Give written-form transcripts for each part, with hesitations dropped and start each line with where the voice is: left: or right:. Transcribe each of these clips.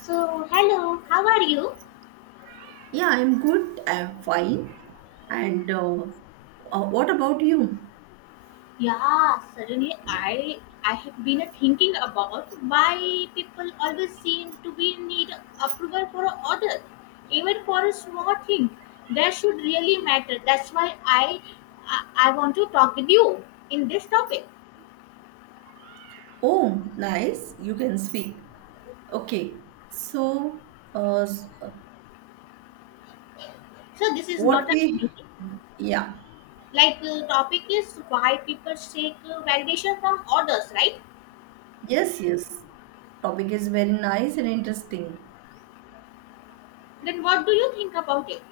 left: So, hello, how are you?
right: Yeah, I'm good. I'm fine. And what about you?
left: Yeah, suddenly I have been thinking about why people always seem to be need approval for a order, even for a small thing. That should really matter. That's why I want to talk with you in this topic.
right: Oh, nice. You can speak. Okay. So, uh, s- uh,
left: So this is
right: what
left: not a
right: we,
left: anything.
right: yeah.
left: Like topic is why people seek validation from orders, right?
right: Yes, yes. Topic is very nice and interesting.
left: Then what do you think about it?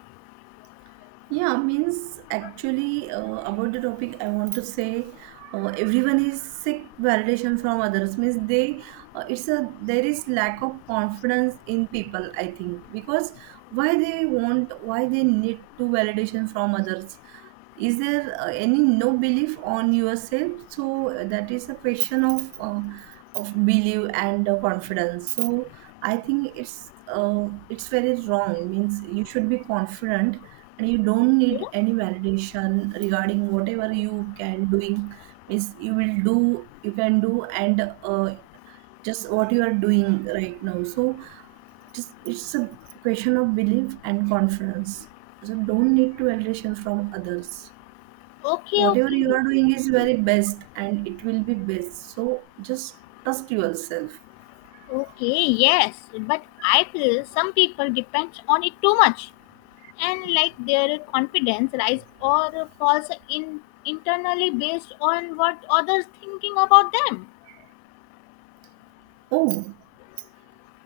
right: Yeah, means actually about the topic, I want to say everyone is sick validation from others. Means they, it's a there is lack of confidence in people. I think because why they want, why they need to validation from others is there any no belief on yourself so that is a question of belief and confidence. So I think it's very wrong means you should be confident and you don't need
left: Yeah?
right: any validation regarding whatever you can doing, means you will do, you can do, and uh, just what you are doing right now. So just it's a question of belief and confidence, so don't need to validation from others.
left: Okay,
right: Whatever you
left: okay.
right: are doing is very best and it will be best, so just trust yourself.
left: Okay, yes, but I feel some people depend on it too much, and like their confidence rise or falls in internally based on what others thinking about them.
right: Oh,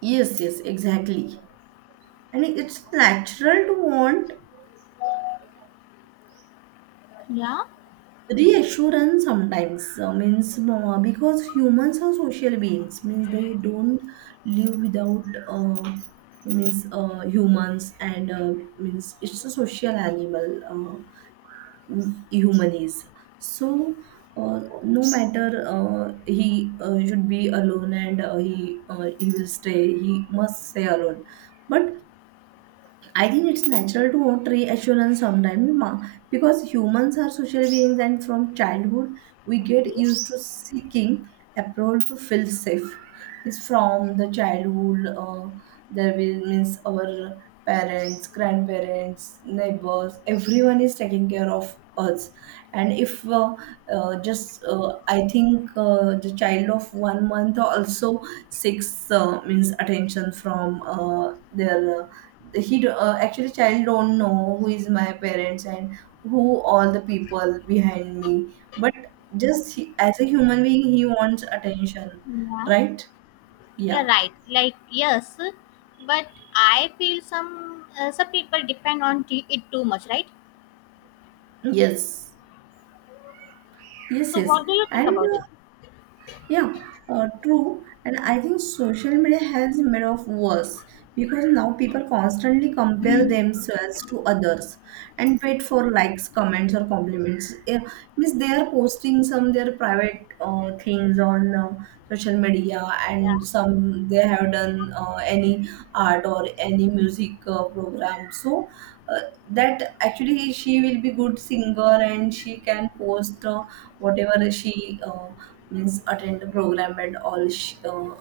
right: yes, yes, exactly. And it's natural to want
left: Yeah.
right: reassurance sometimes means because humans are social beings, means they don't live without means humans and means it's a social animal. Human is, so no matter he should be alone and he will stay, he must stay alone. But I think it's natural to want reassurance sometimes ma, because humans are social beings and from childhood we get
left: Okay.
right: used to seeking approval to feel safe. It's from the childhood, there will means our parents, grandparents, neighbors, everyone is taking care of us. And if just I think the child of 1 month also seeks means attention from their he actually child don't know who is my parents and who all the people behind me. But just he, as a human being, he wants attention,
left: Yeah.
right: right?
left: You're
right: Yeah,
left: right. Like yes, but I feel some people depend on it too much, right?
right: yes, yes,
left: So
right: yes.
left: what do you think
right: And
left: about it?
right: yeah, true. And I think social media has made of worse because now people constantly compare themselves to others and wait for likes, comments, or compliments. Yeah, means they are posting some their private things on social media, and
left: Yeah.
right: some they have done any art or any music program. So uh, that actually she will be good singer and she can post. Whatever she means attend the program and all she, uh,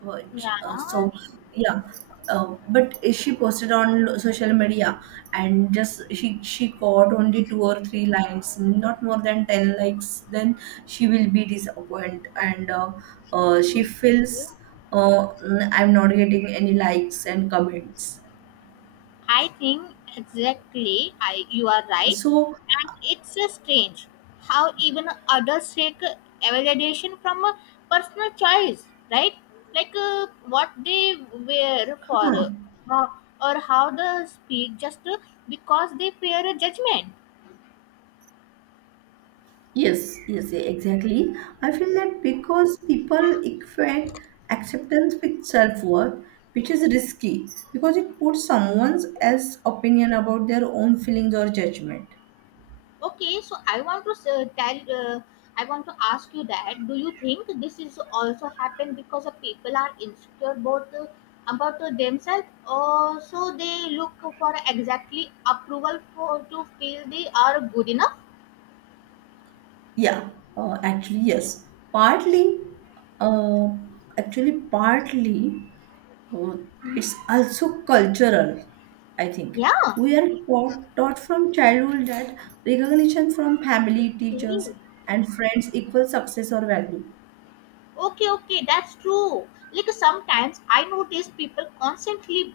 right: what, uh,
left: Yeah.
right: so yeah. But she posted on social media and just she got only two or three lines, not more than 10 likes. Then she will be disappointed and she
left: Okay.
right: feels I'm not getting any likes and comments,
left: I think exactly you are right.
right: so
left: And it's strange how even adults seek validation from a personal choice, right? Like what they wear for
right: huh.
left: or or how they speak just because they fear judgment.
right: Yes, yes, yeah, exactly. I feel that because people equate acceptance with self worth, which is risky because it puts someone's as opinion about their own feelings or judgment.
left: Okay, so I want to ask you that do you think this is also happen because of people are insecure about themselves, or so they look for exactly approval for to feel they are good enough?
right: Yeah, actually, yes. Partly, uh, actually, partly, uh, it's also cultural, I think.
left: Yeah.
right: We are taught from childhood that recognition from family, teachers,
left: Okay.
right: and friends equals success or value.
left: Okay, okay, that's true. Like sometimes I notice people constantly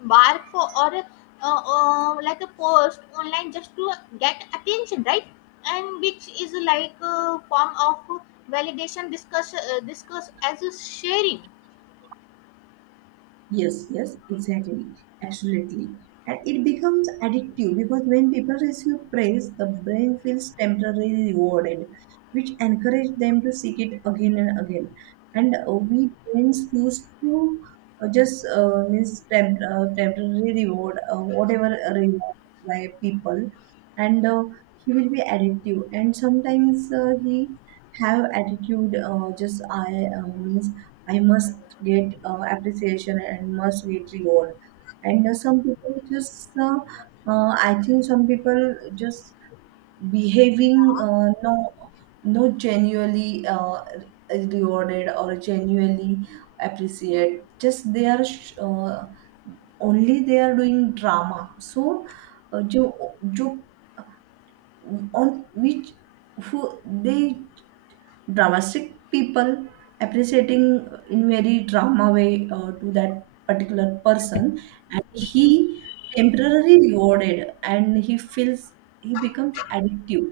left: bark for or like a post online just to get attention, right? And which is like a form of validation discuss as a sharing.
right: Yes, yes, exactly, absolutely. And it becomes addictive because when people receive praise, the brain feels temporarily rewarded, which encourages them to seek it again and again. And we brains used to temporary reward, whatever reward by people, and he will be addictive. And sometimes he have attitude, just I must get appreciation and must get reward. And some people just, I think some people just behaving no, no genuinely rewarded or genuinely appreciate. Just they are only they are doing drama. So, जो जो on which who they dramatic people appreciating in very drama way to that particular person, and he temporarily rewarded and he feels he becomes addictive.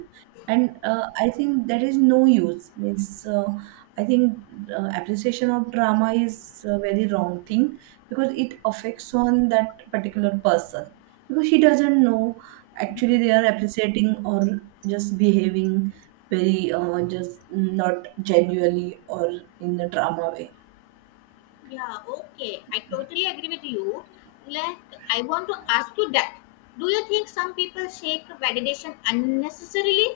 right: And I think that is no use, means I think appreciation of drama is a very wrong thing because it affects on that particular person, because he doesn't know actually they are appreciating or just behaving very just not genuinely or in the drama way.
left: Yeah, okay. I totally agree with you. Like, I want to ask you that. Do you think some people seek validation unnecessarily?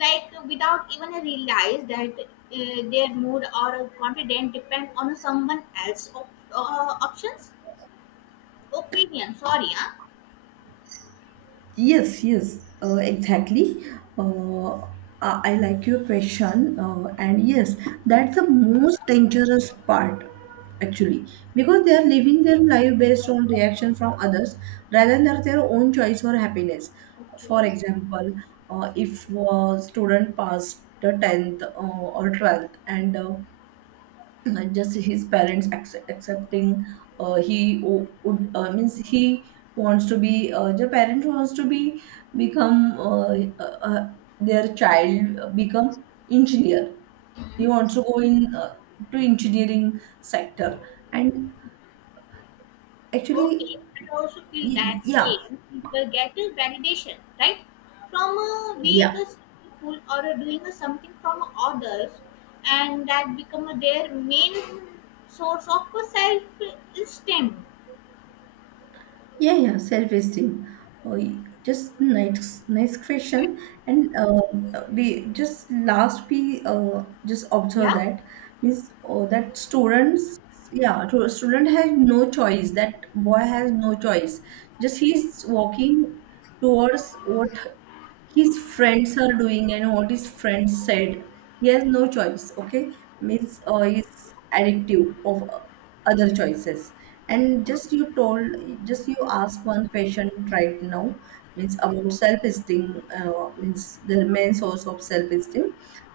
left: Like, without even realize that their mood or confidence depend on someone else's options? Opinion, sorry, huh?
right: Yes, yes, exactly. Uh, I like your question, and yes, that's the most dangerous part, actually, because they are living their life based on reaction from others rather than their own choice or happiness. For
left: Okay.
right: example, if a student passed the tenth or 12th, and not just his parents accepting he would means he wants to be the parent wants to be become uh, uh, their child become engineer, he wants to go in to engineering sector and actually
left: Okay, I also feel
right: y-
left: that
right: yeah,
left: same people get a validation, right? From being a
right: yeah.
left: successful or doing a something from others, and that become their main source of self esteem.
right: Yeah, yeah, self-esteem. Oh, y- just nice, nice question. And we just last we just observe
left: Yeah.
right: that means oh, that students, yeah, to- student has no choice. That boy has no choice. Just he's walking towards what his friends are doing and what his friends said. He has no choice, okay, means he's addictive of other choices. And just you told, just you ask one patient right now, means about self-esteem, means the main source of self-esteem,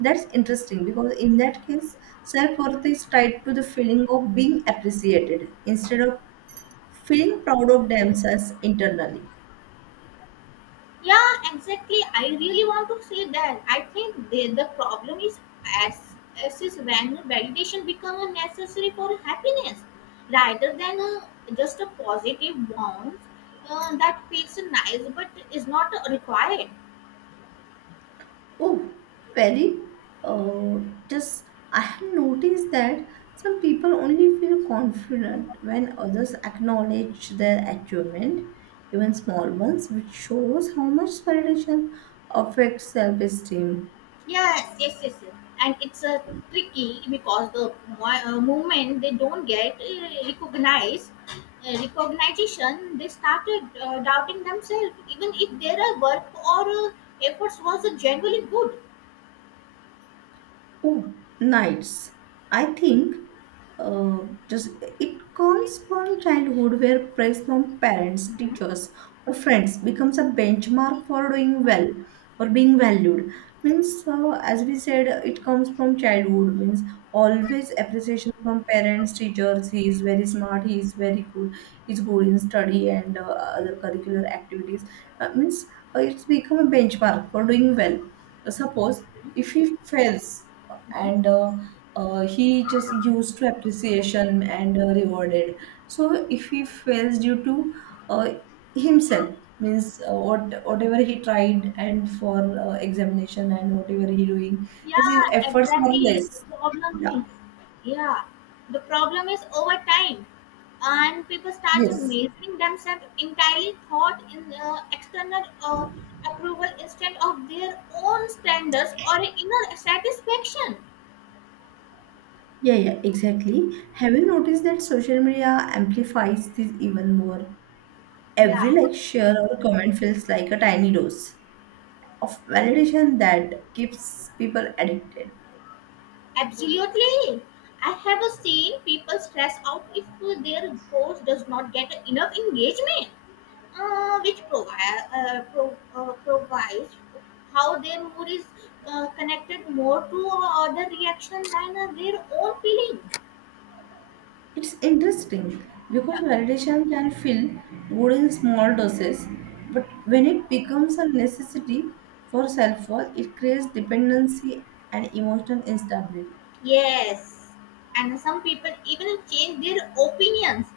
right: that's interesting because in that case self-worth is tied to the feeling of being appreciated instead of feeling proud of themselves internally.
left: Yeah, exactly. I really want to say that. I think the problem is as, as is when validation becomes necessary for happiness rather than just a positive bond that feels nice but is not required.
right: Oh, very. Uh, just I have noticed that some people only feel confident when others acknowledge their achievement, even small ones, which shows how much validation affects self-esteem.
left: Yes, yes, yes, yes. And it's a tricky because the moment they don't get recognition, they started doubting themselves, even if their work or efforts was genuinely good.
right: Oh, nights. I think uh, just it comes from childhood where praise from parents, teachers, or friends becomes a benchmark for doing well or being valued. Means, as we said, it comes from childhood. Means always appreciation from parents, teachers. He is very smart. He is very good. He's good in study and other curricular activities. Means it's become a benchmark for doing well. Suppose if he fails, and he just used to appreciation and rewarded. So if he fails due to uh, himself, means what whatever he tried and for examination and whatever he doing,
left: Yeah,
right: this is efforts are
left: exactly.
right: less,
left: The problem
right: yeah.
left: is, yeah, the problem is over time, and people start
right: Yes,
left: measuring themselves entirely thought in external approval instead of their own standards or inner satisfaction.
right: yeah, yeah, exactly. Have you noticed that social media amplifies this even more? Every
left: Yeah,
right: like, share, or comment feels like a tiny dose of validation that keeps people addicted.
left: absolutely. I have seen people stress out if their post does not get enough engagement which provide provides how their mood is connected more to other reaction than their own feeling.
right: It's interesting because
left: Yeah.
right: validation can feel good in small doses, but when it becomes a necessity for self worth, it creates dependency and emotional instability.
left: Yes, and some people even change their opinions,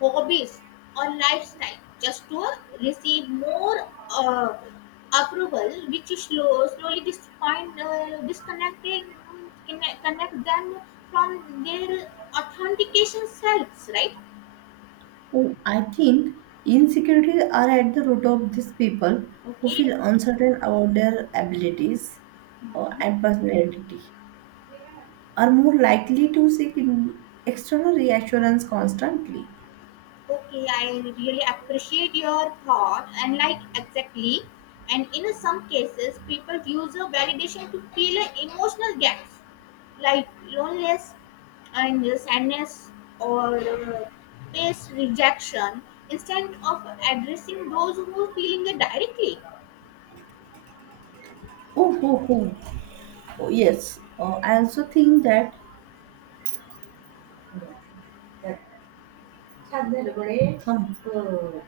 left: hobbies, or lifestyle just to receive more approval, which is slowly disconnecting, connect them from their authentication selves, right?
right: Oh, I think insecurities are at the root of these people who
left: Okay.
right: feel uncertain about their abilities and personality, are more likely to seek in external reassurance constantly.
left: Okay, I really appreciate your thought and like exactly. And in some cases, people use a validation to fill a emotional gaps like loneliness and sadness or face rejection instead of addressing those who are feeling it directly.
right: Oh, oh, oh, oh, yes. I also think that that Oh.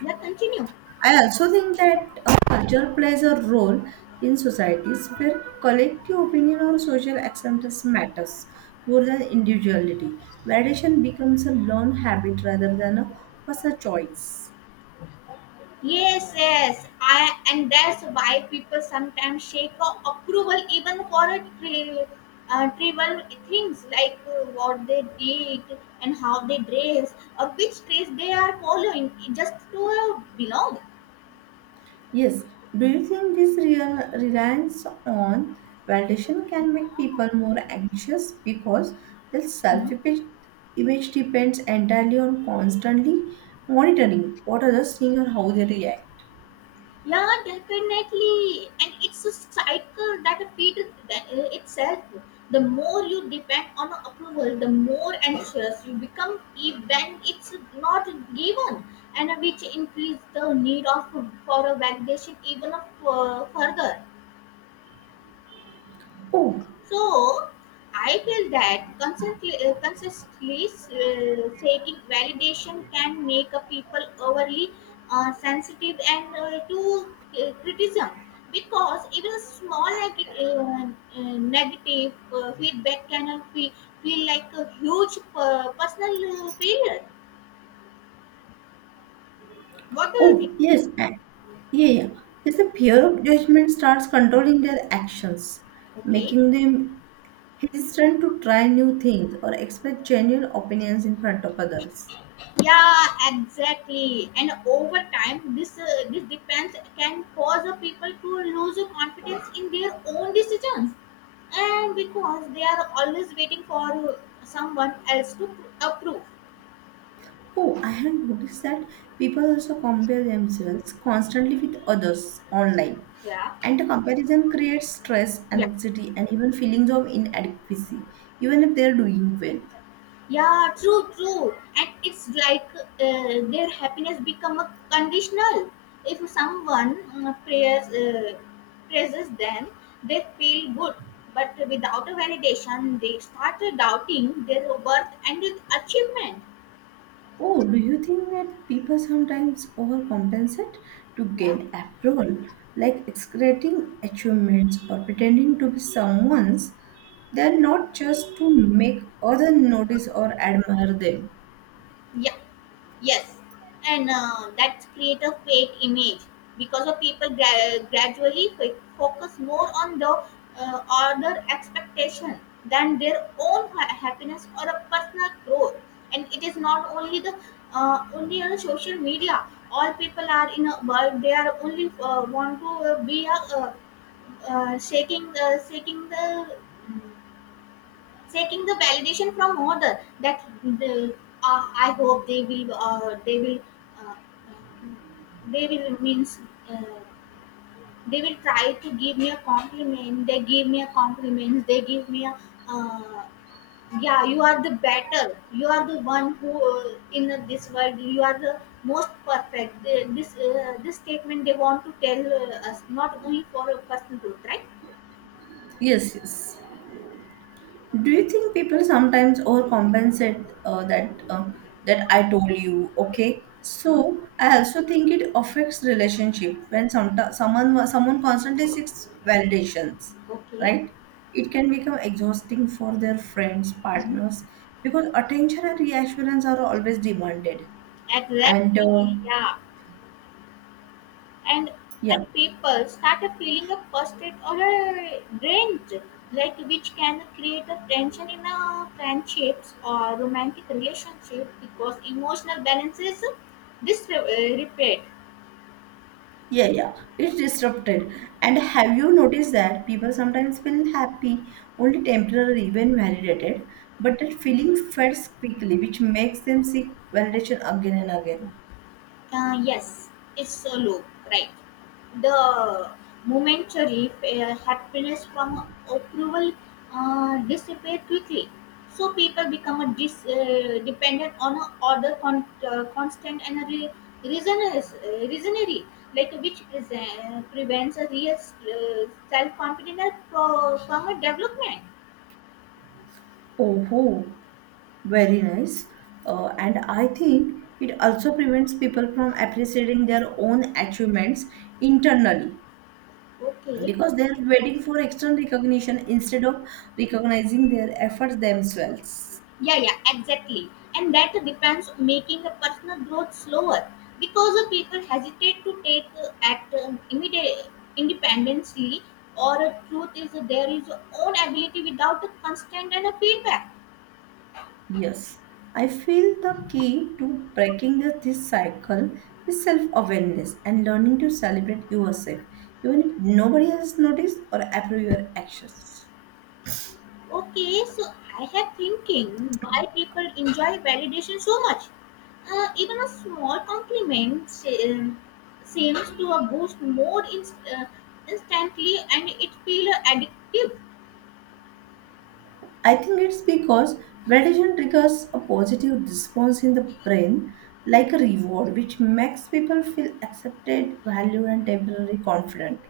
left: Yeah, continue.
right: I also think that a culture plays a role in societies where collective opinion or social acceptance matters more than individuality. Validation becomes a learned habit rather than a personal choice.
left: Yes, yes. And that's why people sometimes shake approval even for a trivial things like what they did and how they dress or which dress they are following just to belong.
right: Yes. Do you think this real reliance on validation can make people more anxious because their self
left: Hmm?
right: image depends entirely on constantly monitoring what others think or how they react?
left: Yeah, definitely. And it's a cycle that feeds itself. The more you depend on approval, the more anxious you become if- when it's not given, and which increase the need of for a validation even of, further.
right: Oh,
left: So I feel that consistently seeking validation can make a people overly sensitive and to criticism because even a small negative feedback can feel like a huge personal failure. What do you think?
right: oh, yes. Yeah, yeah. Yes, the fear of judgment starts controlling their actions,
left: Okay.
right: making them hesitant to try new things or express genuine opinions in front of others.
left: Yeah, exactly, and over time this depends can cause the people to lose the confidence in their own decisions and because they are always waiting for someone else to approve.
right: Oh, I have noticed that people also compare themselves constantly with others online.
left: Yeah,
right: And the comparison creates stress,
left: yeah.
right: anxiety, and even feelings of inadequacy, even if they're doing well.
left: Yeah, true, true. And it's like their happiness become a conditional. If someone prayers, praises them, they feel good. But without a validation, they start doubting their worth and achievement.
right: Oh, do you think that people sometimes overcompensate to
left: Yeah,
right: gain approval, like exaggerating achievements or pretending to be someone's? They're not just to make others notice or admire them.
left: yeah. Yes, and that's create a fake image because of people gradually focus more on the other expectation than their own happiness or a personal growth. And it is not only the only on social media. All people are in a world. They are only want to be shaking the taking the validation from other that the, I hope they will they will uh, um, they will means uh, they will try to give me a compliment they give me a compliment they give me a uh, yeah you are the better you are the one who in this world you are the most perfect. They- this this statement they want to tell us not only for a personal growth, right?
right: Yes, yes. Do you think people sometimes overcompensate that I told you? Okay,
left: Mhm.
right: so I also think it affects relationship when someone constantly seeks validations,
left: Okay.
right: right? It can become exhausting for their friends,
left: Mhm.
right: partners, because attention and reassurance are always demanded. And
left: Exactly, yeah, and
right: yeah.
left: and people start feeling a frustrated or a drained, like which can create a tension in a friendships or romantic relationship because emotional balance is disrepaired.
right: Yeah, yeah, it's disrupted. And have you noticed that people sometimes feel happy only temporarily when validated, but that feeling fades quickly, which makes them seek validation again and again.
left: Yes, it's a loop, right? The momentary happiness from approval dissipate quickly, so people become dependent on a other constant and a reasonary, like which is, prevents a real self confidence from a development.
right: Oh, very nice. And I think it also prevents people from appreciating their own achievements internally
left: Okay.
right: because they are waiting for external recognition instead of recognizing their efforts themselves.
left: Yeah, yeah, exactly, and that depends on making a personal growth slower because the people hesitate to take act immediate independently or a truth is that there is own ability without a constant and a feedback.
right: Yes, I feel the key to breaking this cycle is self awareness and learning to celebrate yourself, even if nobody else notices or approve your actions.
left: Okay, so I have thinking why people enjoy validation so much, even a small compliment um, seems to a boost more instantly and it feel addictive.
right: I think it's because validation triggers a positive response in the brain, like a reward, which makes people feel accepted, valued, and temporarily confident.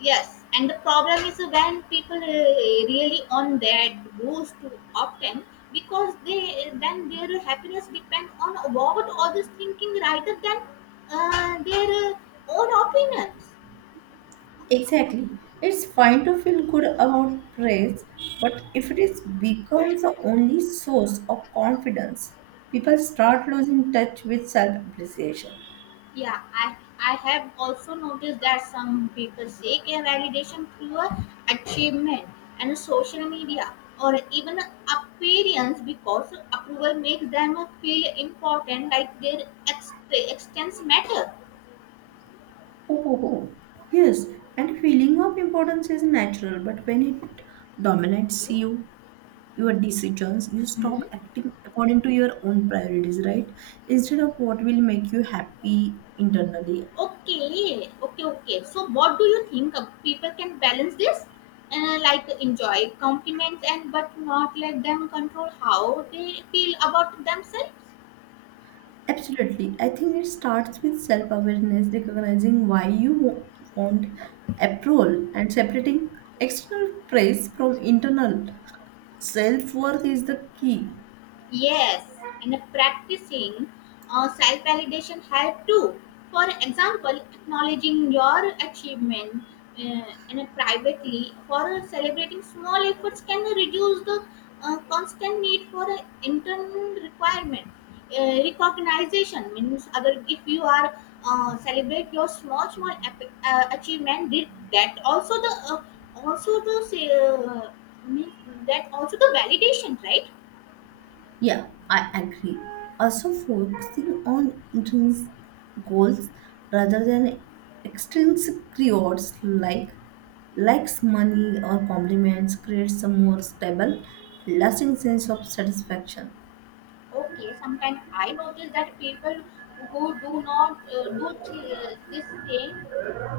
left: Yes, and the problem is when people really on that goes too often because they then their happiness depend on what others thinking rather than their own opinions.
right: Exactly. It's fine to feel good about praise, but if it is becomes the only source of confidence, people start losing touch with self-appreciation.
left: Yeah, I have also noticed that some people seek a validation through a achievement and social media or even appearance because approval makes them feel important, like their extents matter.
right: Oh, oh, oh. Yes, and feeling of importance is natural, but when it dominates you, your decisions, you stop
left: Mhm.
right: acting according to your own priorities, right? Instead of what will make you happy internally.
left: Okay, okay, okay. So, what do you think of people can balance this? Like enjoy compliments and but not let them control how they feel about themselves.
right: Absolutely. I think it starts with self awareness, recognizing why you want approval and separating external praise from internal. Self worth is the key.
left: Yes, and practicing self validation help too. For example, acknowledging your achievement in privately for celebrating small efforts can reduce the constant need for internal requirement. Recognition means other if you are celebrate your small achievement did that also the means that also the validation, right?
right: Yeah, I agree. Also, focusing on intrinsic goals rather than extrinsic rewards like likes, money, or compliments creates a more stable, lasting sense of satisfaction.
left: Okay, sometimes I notice that people who do not do this same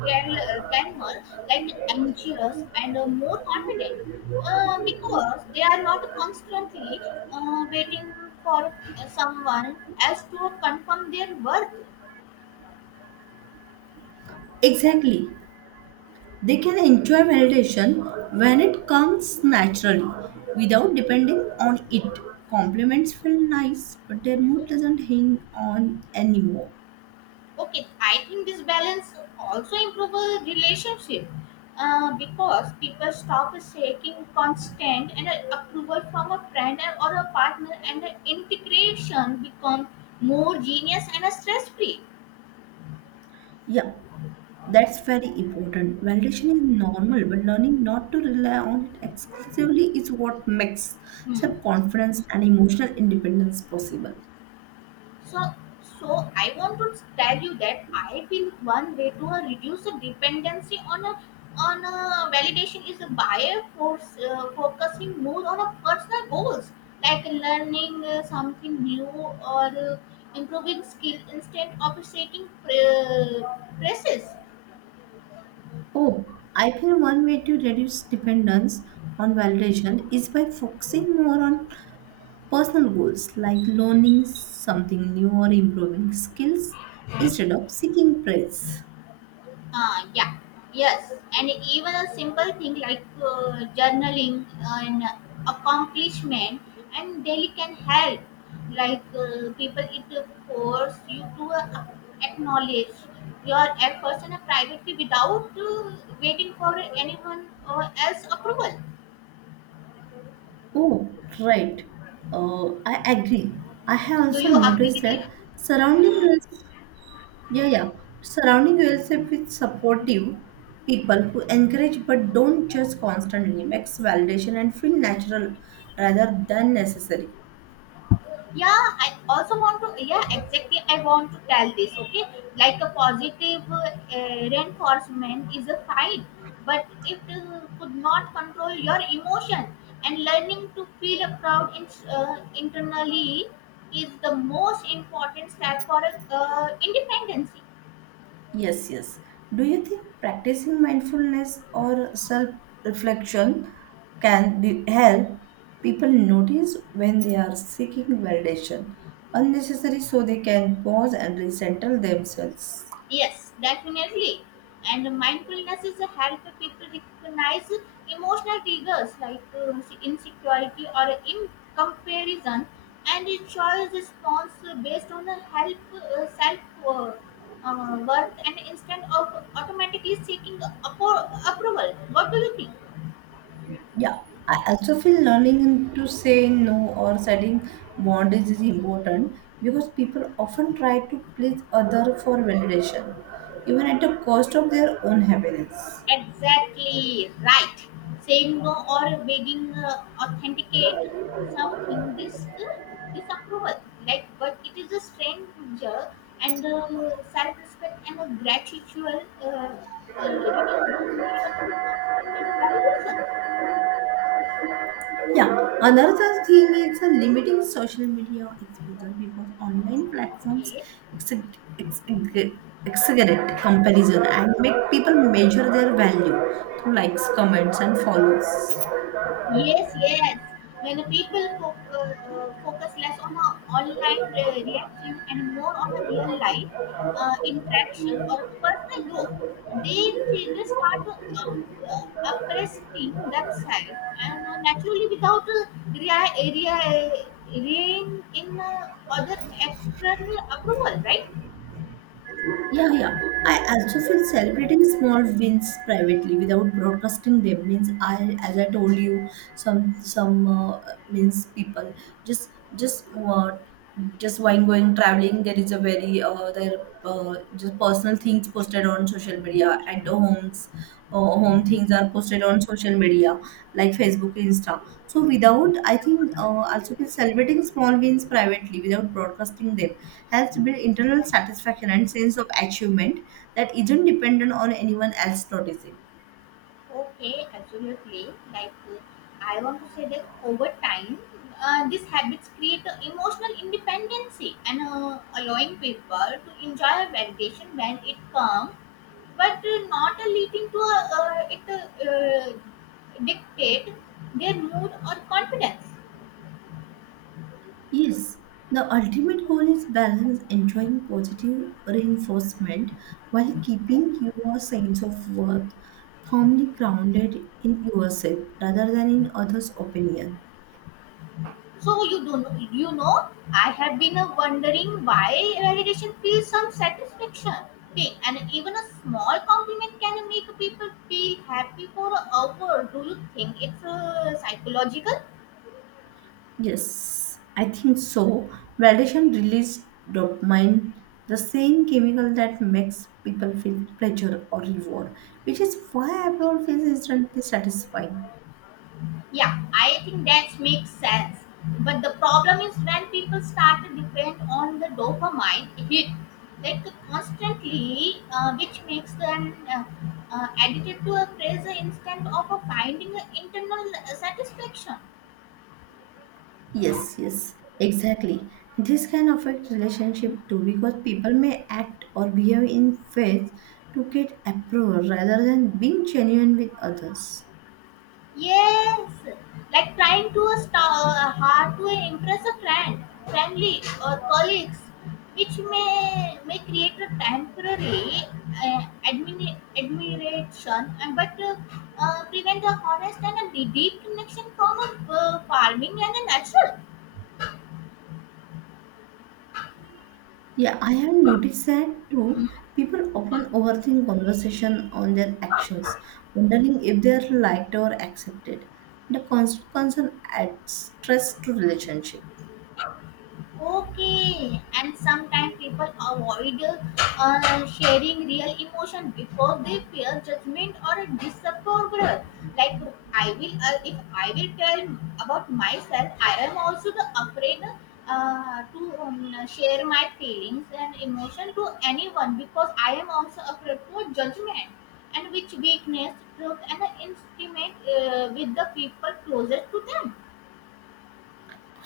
left: can more like anxious and more confident because they are not constantly waiting for someone else to confirm their worth.
right: Exactly. They can enjoy validation when it comes naturally without depending on it. Compliments feel nice, but their mood doesn't hang on anymore.
left: Okay, I think this balance also improve a relationship because people stop seeking constant and approval from a friend and- or a partner and the integration become more genius and stress free.
right: Yeah, that's very important. Validation is normal, but learning not to rely on it exclusively is what makes self confidence and emotional independence possible.
left: So so I want to tell you that I feel one way to reduce the dependency on a validation is by force focusing more on a personal goals like learning something new or improving skill instead of setting presses.
right: Oh, I feel one way to reduce dependence on validation is by focusing more on personal goals like learning something new or improving skills instead of seeking praise.
left: Yeah, yes, and even a simple thing like journaling an accomplishment and daily can help. Like people, it force you to acknowledge your efforts and privately without waiting for anyone or else approval.
right: Oh, right. I agree. I have
left: Do
right: also
left: you agree
right: noticed
left: with
right: that
left: it?
right: surrounding yourself, yeah, yeah, surrounding yourself with supportive people who encourage but don't judge constantly makes validation and feel natural rather than necessary.
left: Yeah, exactly, I want to tell this, okay, like a positive reinforcement is a fight but it could not control your emotion and learning to feel a proud internally is the most important step for independence.
right: Yes, yes. Do you think practicing mindfulness or self reflection can help people notice when they are seeking validation unnecessary so they can pause and resettle themselves?
left: Yes, definitely. And mindfulness is a help people recognize emotional triggers like insecurity or in comparison, and it shows response based on the help self uh, worth and instead of automatically seeking approval. What do you think?
right: Yeah, I also feel learning to say no or setting boundaries is important because people often try to please other for validation, even at the cost of their own happiness.
left: Exactly right. Saying no or begging authenticate something this disapproval. Like, but it is a stranger and self-respect and a gratitude reading the need of to compliment validation.
right: Yeah,
left: No?
right: another thing is a limiting social media exposure because online platforms
left: Okay.
right: exag- ex- ex- exaggerate comparison and make people measure their value through likes, comments, and follows.
left: Yes, yes. When the people focus less on a online reaction and more on a real life interaction or personal growth, they just start to oppressing themselves and naturally without rein in other external approval, right?
right: Yeah, yeah. I also feel celebrating small wins privately without broadcasting them means I, as I told you, some means people just just what just when going traveling there is a very there just personal things posted on social media at the homes home things are posted on social media like Facebook, Insta. So without, I think also been celebrating small wins privately without broadcasting them helps build internal satisfaction and sense of achievement that isn't dependent on anyone else noticing.
left: Okay, absolutely. Like, I want to say that over time, these habits create a emotional independency and allowing people to enjoy validation when it comes, but not leading to a, it dictate their mood or confidence.
right: Yes, the ultimate goal is balance, enjoying positive reinforcement while keeping your sense of worth firmly grounded in yourself rather than in others' opinion.
left: So you do know, I have been wondering why validation feels some satisfaction. Okay, and even a small compliment can make people feel happy for an hour. Do you think it's psychological?
right: Yes, I think so. Validation releases dopamine, the same chemical that makes people feel pleasure or reward, which is why approval feels instantly satisfying.
left: Yeah, I think that makes sense. But the problem is when people start to depend on the dopamine hit, like constantly, which makes them addicted to a pleasure instead of finding internal satisfaction.
right: Yes, yes, exactly. This can affect relationship too because people may act or behave in faith to get approval rather than being genuine with others.
left: Yes, like trying to star hard to impress a friend, family, or colleagues, which may create a temporary uh, admiration, and but prevent a honest and a deep connection from a farming and a natural.
right: Yeah, I have noticed that too. People often overthink conversation on their actions, wondering if they are liked or accepted. The constant concern adds stress to relationship.
left: Okay, and sometimes people avoid sharing real emotion because they fear judgment or disapproval. Like, if I will tell about myself, I am also the afraid to share my feelings and emotion to anyone because I am also afraid for judgment and which weakness, truth, and intimate with the people closest to them.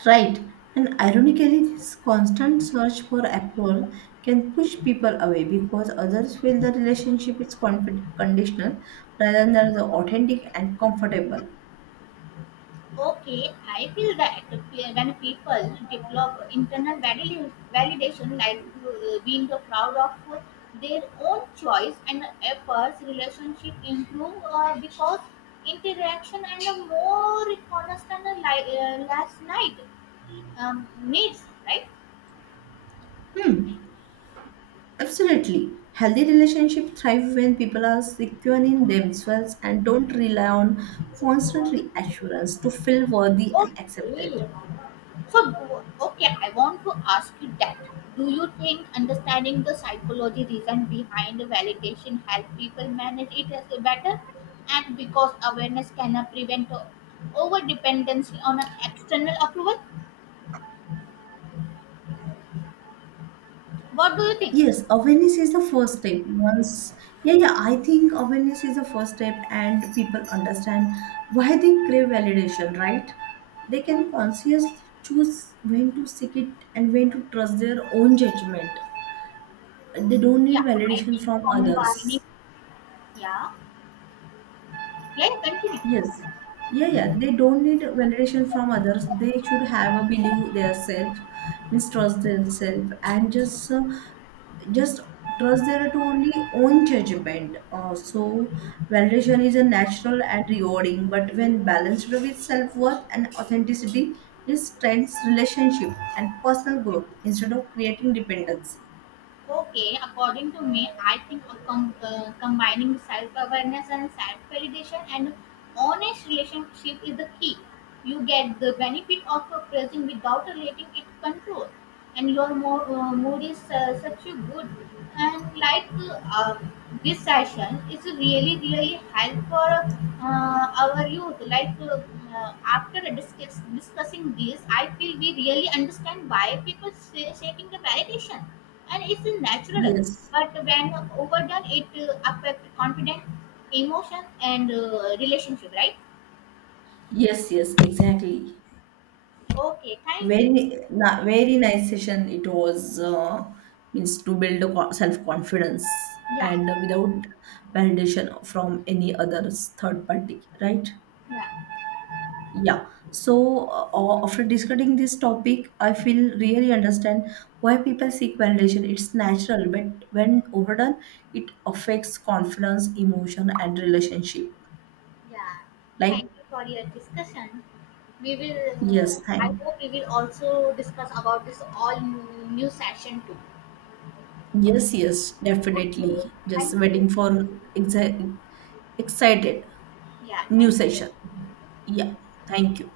right: Right, and ironically, this constant search for approval can push people away because others feel the relationship is conditional rather than the authentic and comfortable.
left: Okay, I feel that when people develop internal validation, like being proud of their own choice and efforts, relationship improve because interaction and a more constant last night needs, right?
right: Absolutely. Healthy relationships thrive when people are secure in themselves and don't rely on constant reassurance to feel worthy
left: Oh,
right: and accepted.
left: really? So, okay, I want to ask you that. Do you think understanding the psychology reason behind the validation help people manage it as a better? And because awareness can prevent over dependency on an external approval? What do you think?
right: Yes, awareness is the first step. I think awareness is the first step, and people understand why they crave validation, right? They can consciously choose when to seek it and when to trust their own judgment. They don't need
left: Yeah, I
right: validation
left: think
right: from others.
left: combining. Yeah, yeah, yeah, continue.
right: Yes. Yeah, yeah. They don't need validation from others. They should have a believe their self, mistrust themselves, and just trust their to only own judgment. So validation is a natural and rewarding, but when balanced with self worth and authenticity, it strengthens relationship and personal growth instead of creating dependency.
left: Okay, according to me, I think a combining self awareness and self validation and honest relationship is the key. You get the benefit of a present without letting it control, and your mood is such a good. And like this session is really really help for our youth. Like after discussing this, I feel we really understand why people seeking the validation and it's a natural
right: Yes.
left: but when overdone it affect confidence emotion and relationship, right?
right: Yes. Yes. Exactly.
left: Okay, thank you.
right: Very nice session it was. Means to build a self-confidence
left: Yeah.
right: and without validation from any other third party, right?
left: Yeah.
right: Yeah. So after discussing this topic, I feel really understand why people seek validation. It's natural, but when overdone, it affects confidence, emotion, and relationship.
left: Yeah,
right: Like
left: thank you for your discussion. We will uh,
right: yes,
left: I
right: thank you.
left: hope we will also discuss about this all new, session too.
right: Yes, yes,
left: Okay.
right: definitely.
left: Thank
right: Just
left: you.
right: waiting for exact Excited.
left: Yeah,
right: New
left: thank
right: session.
left: you.
right: Yeah. Thank you.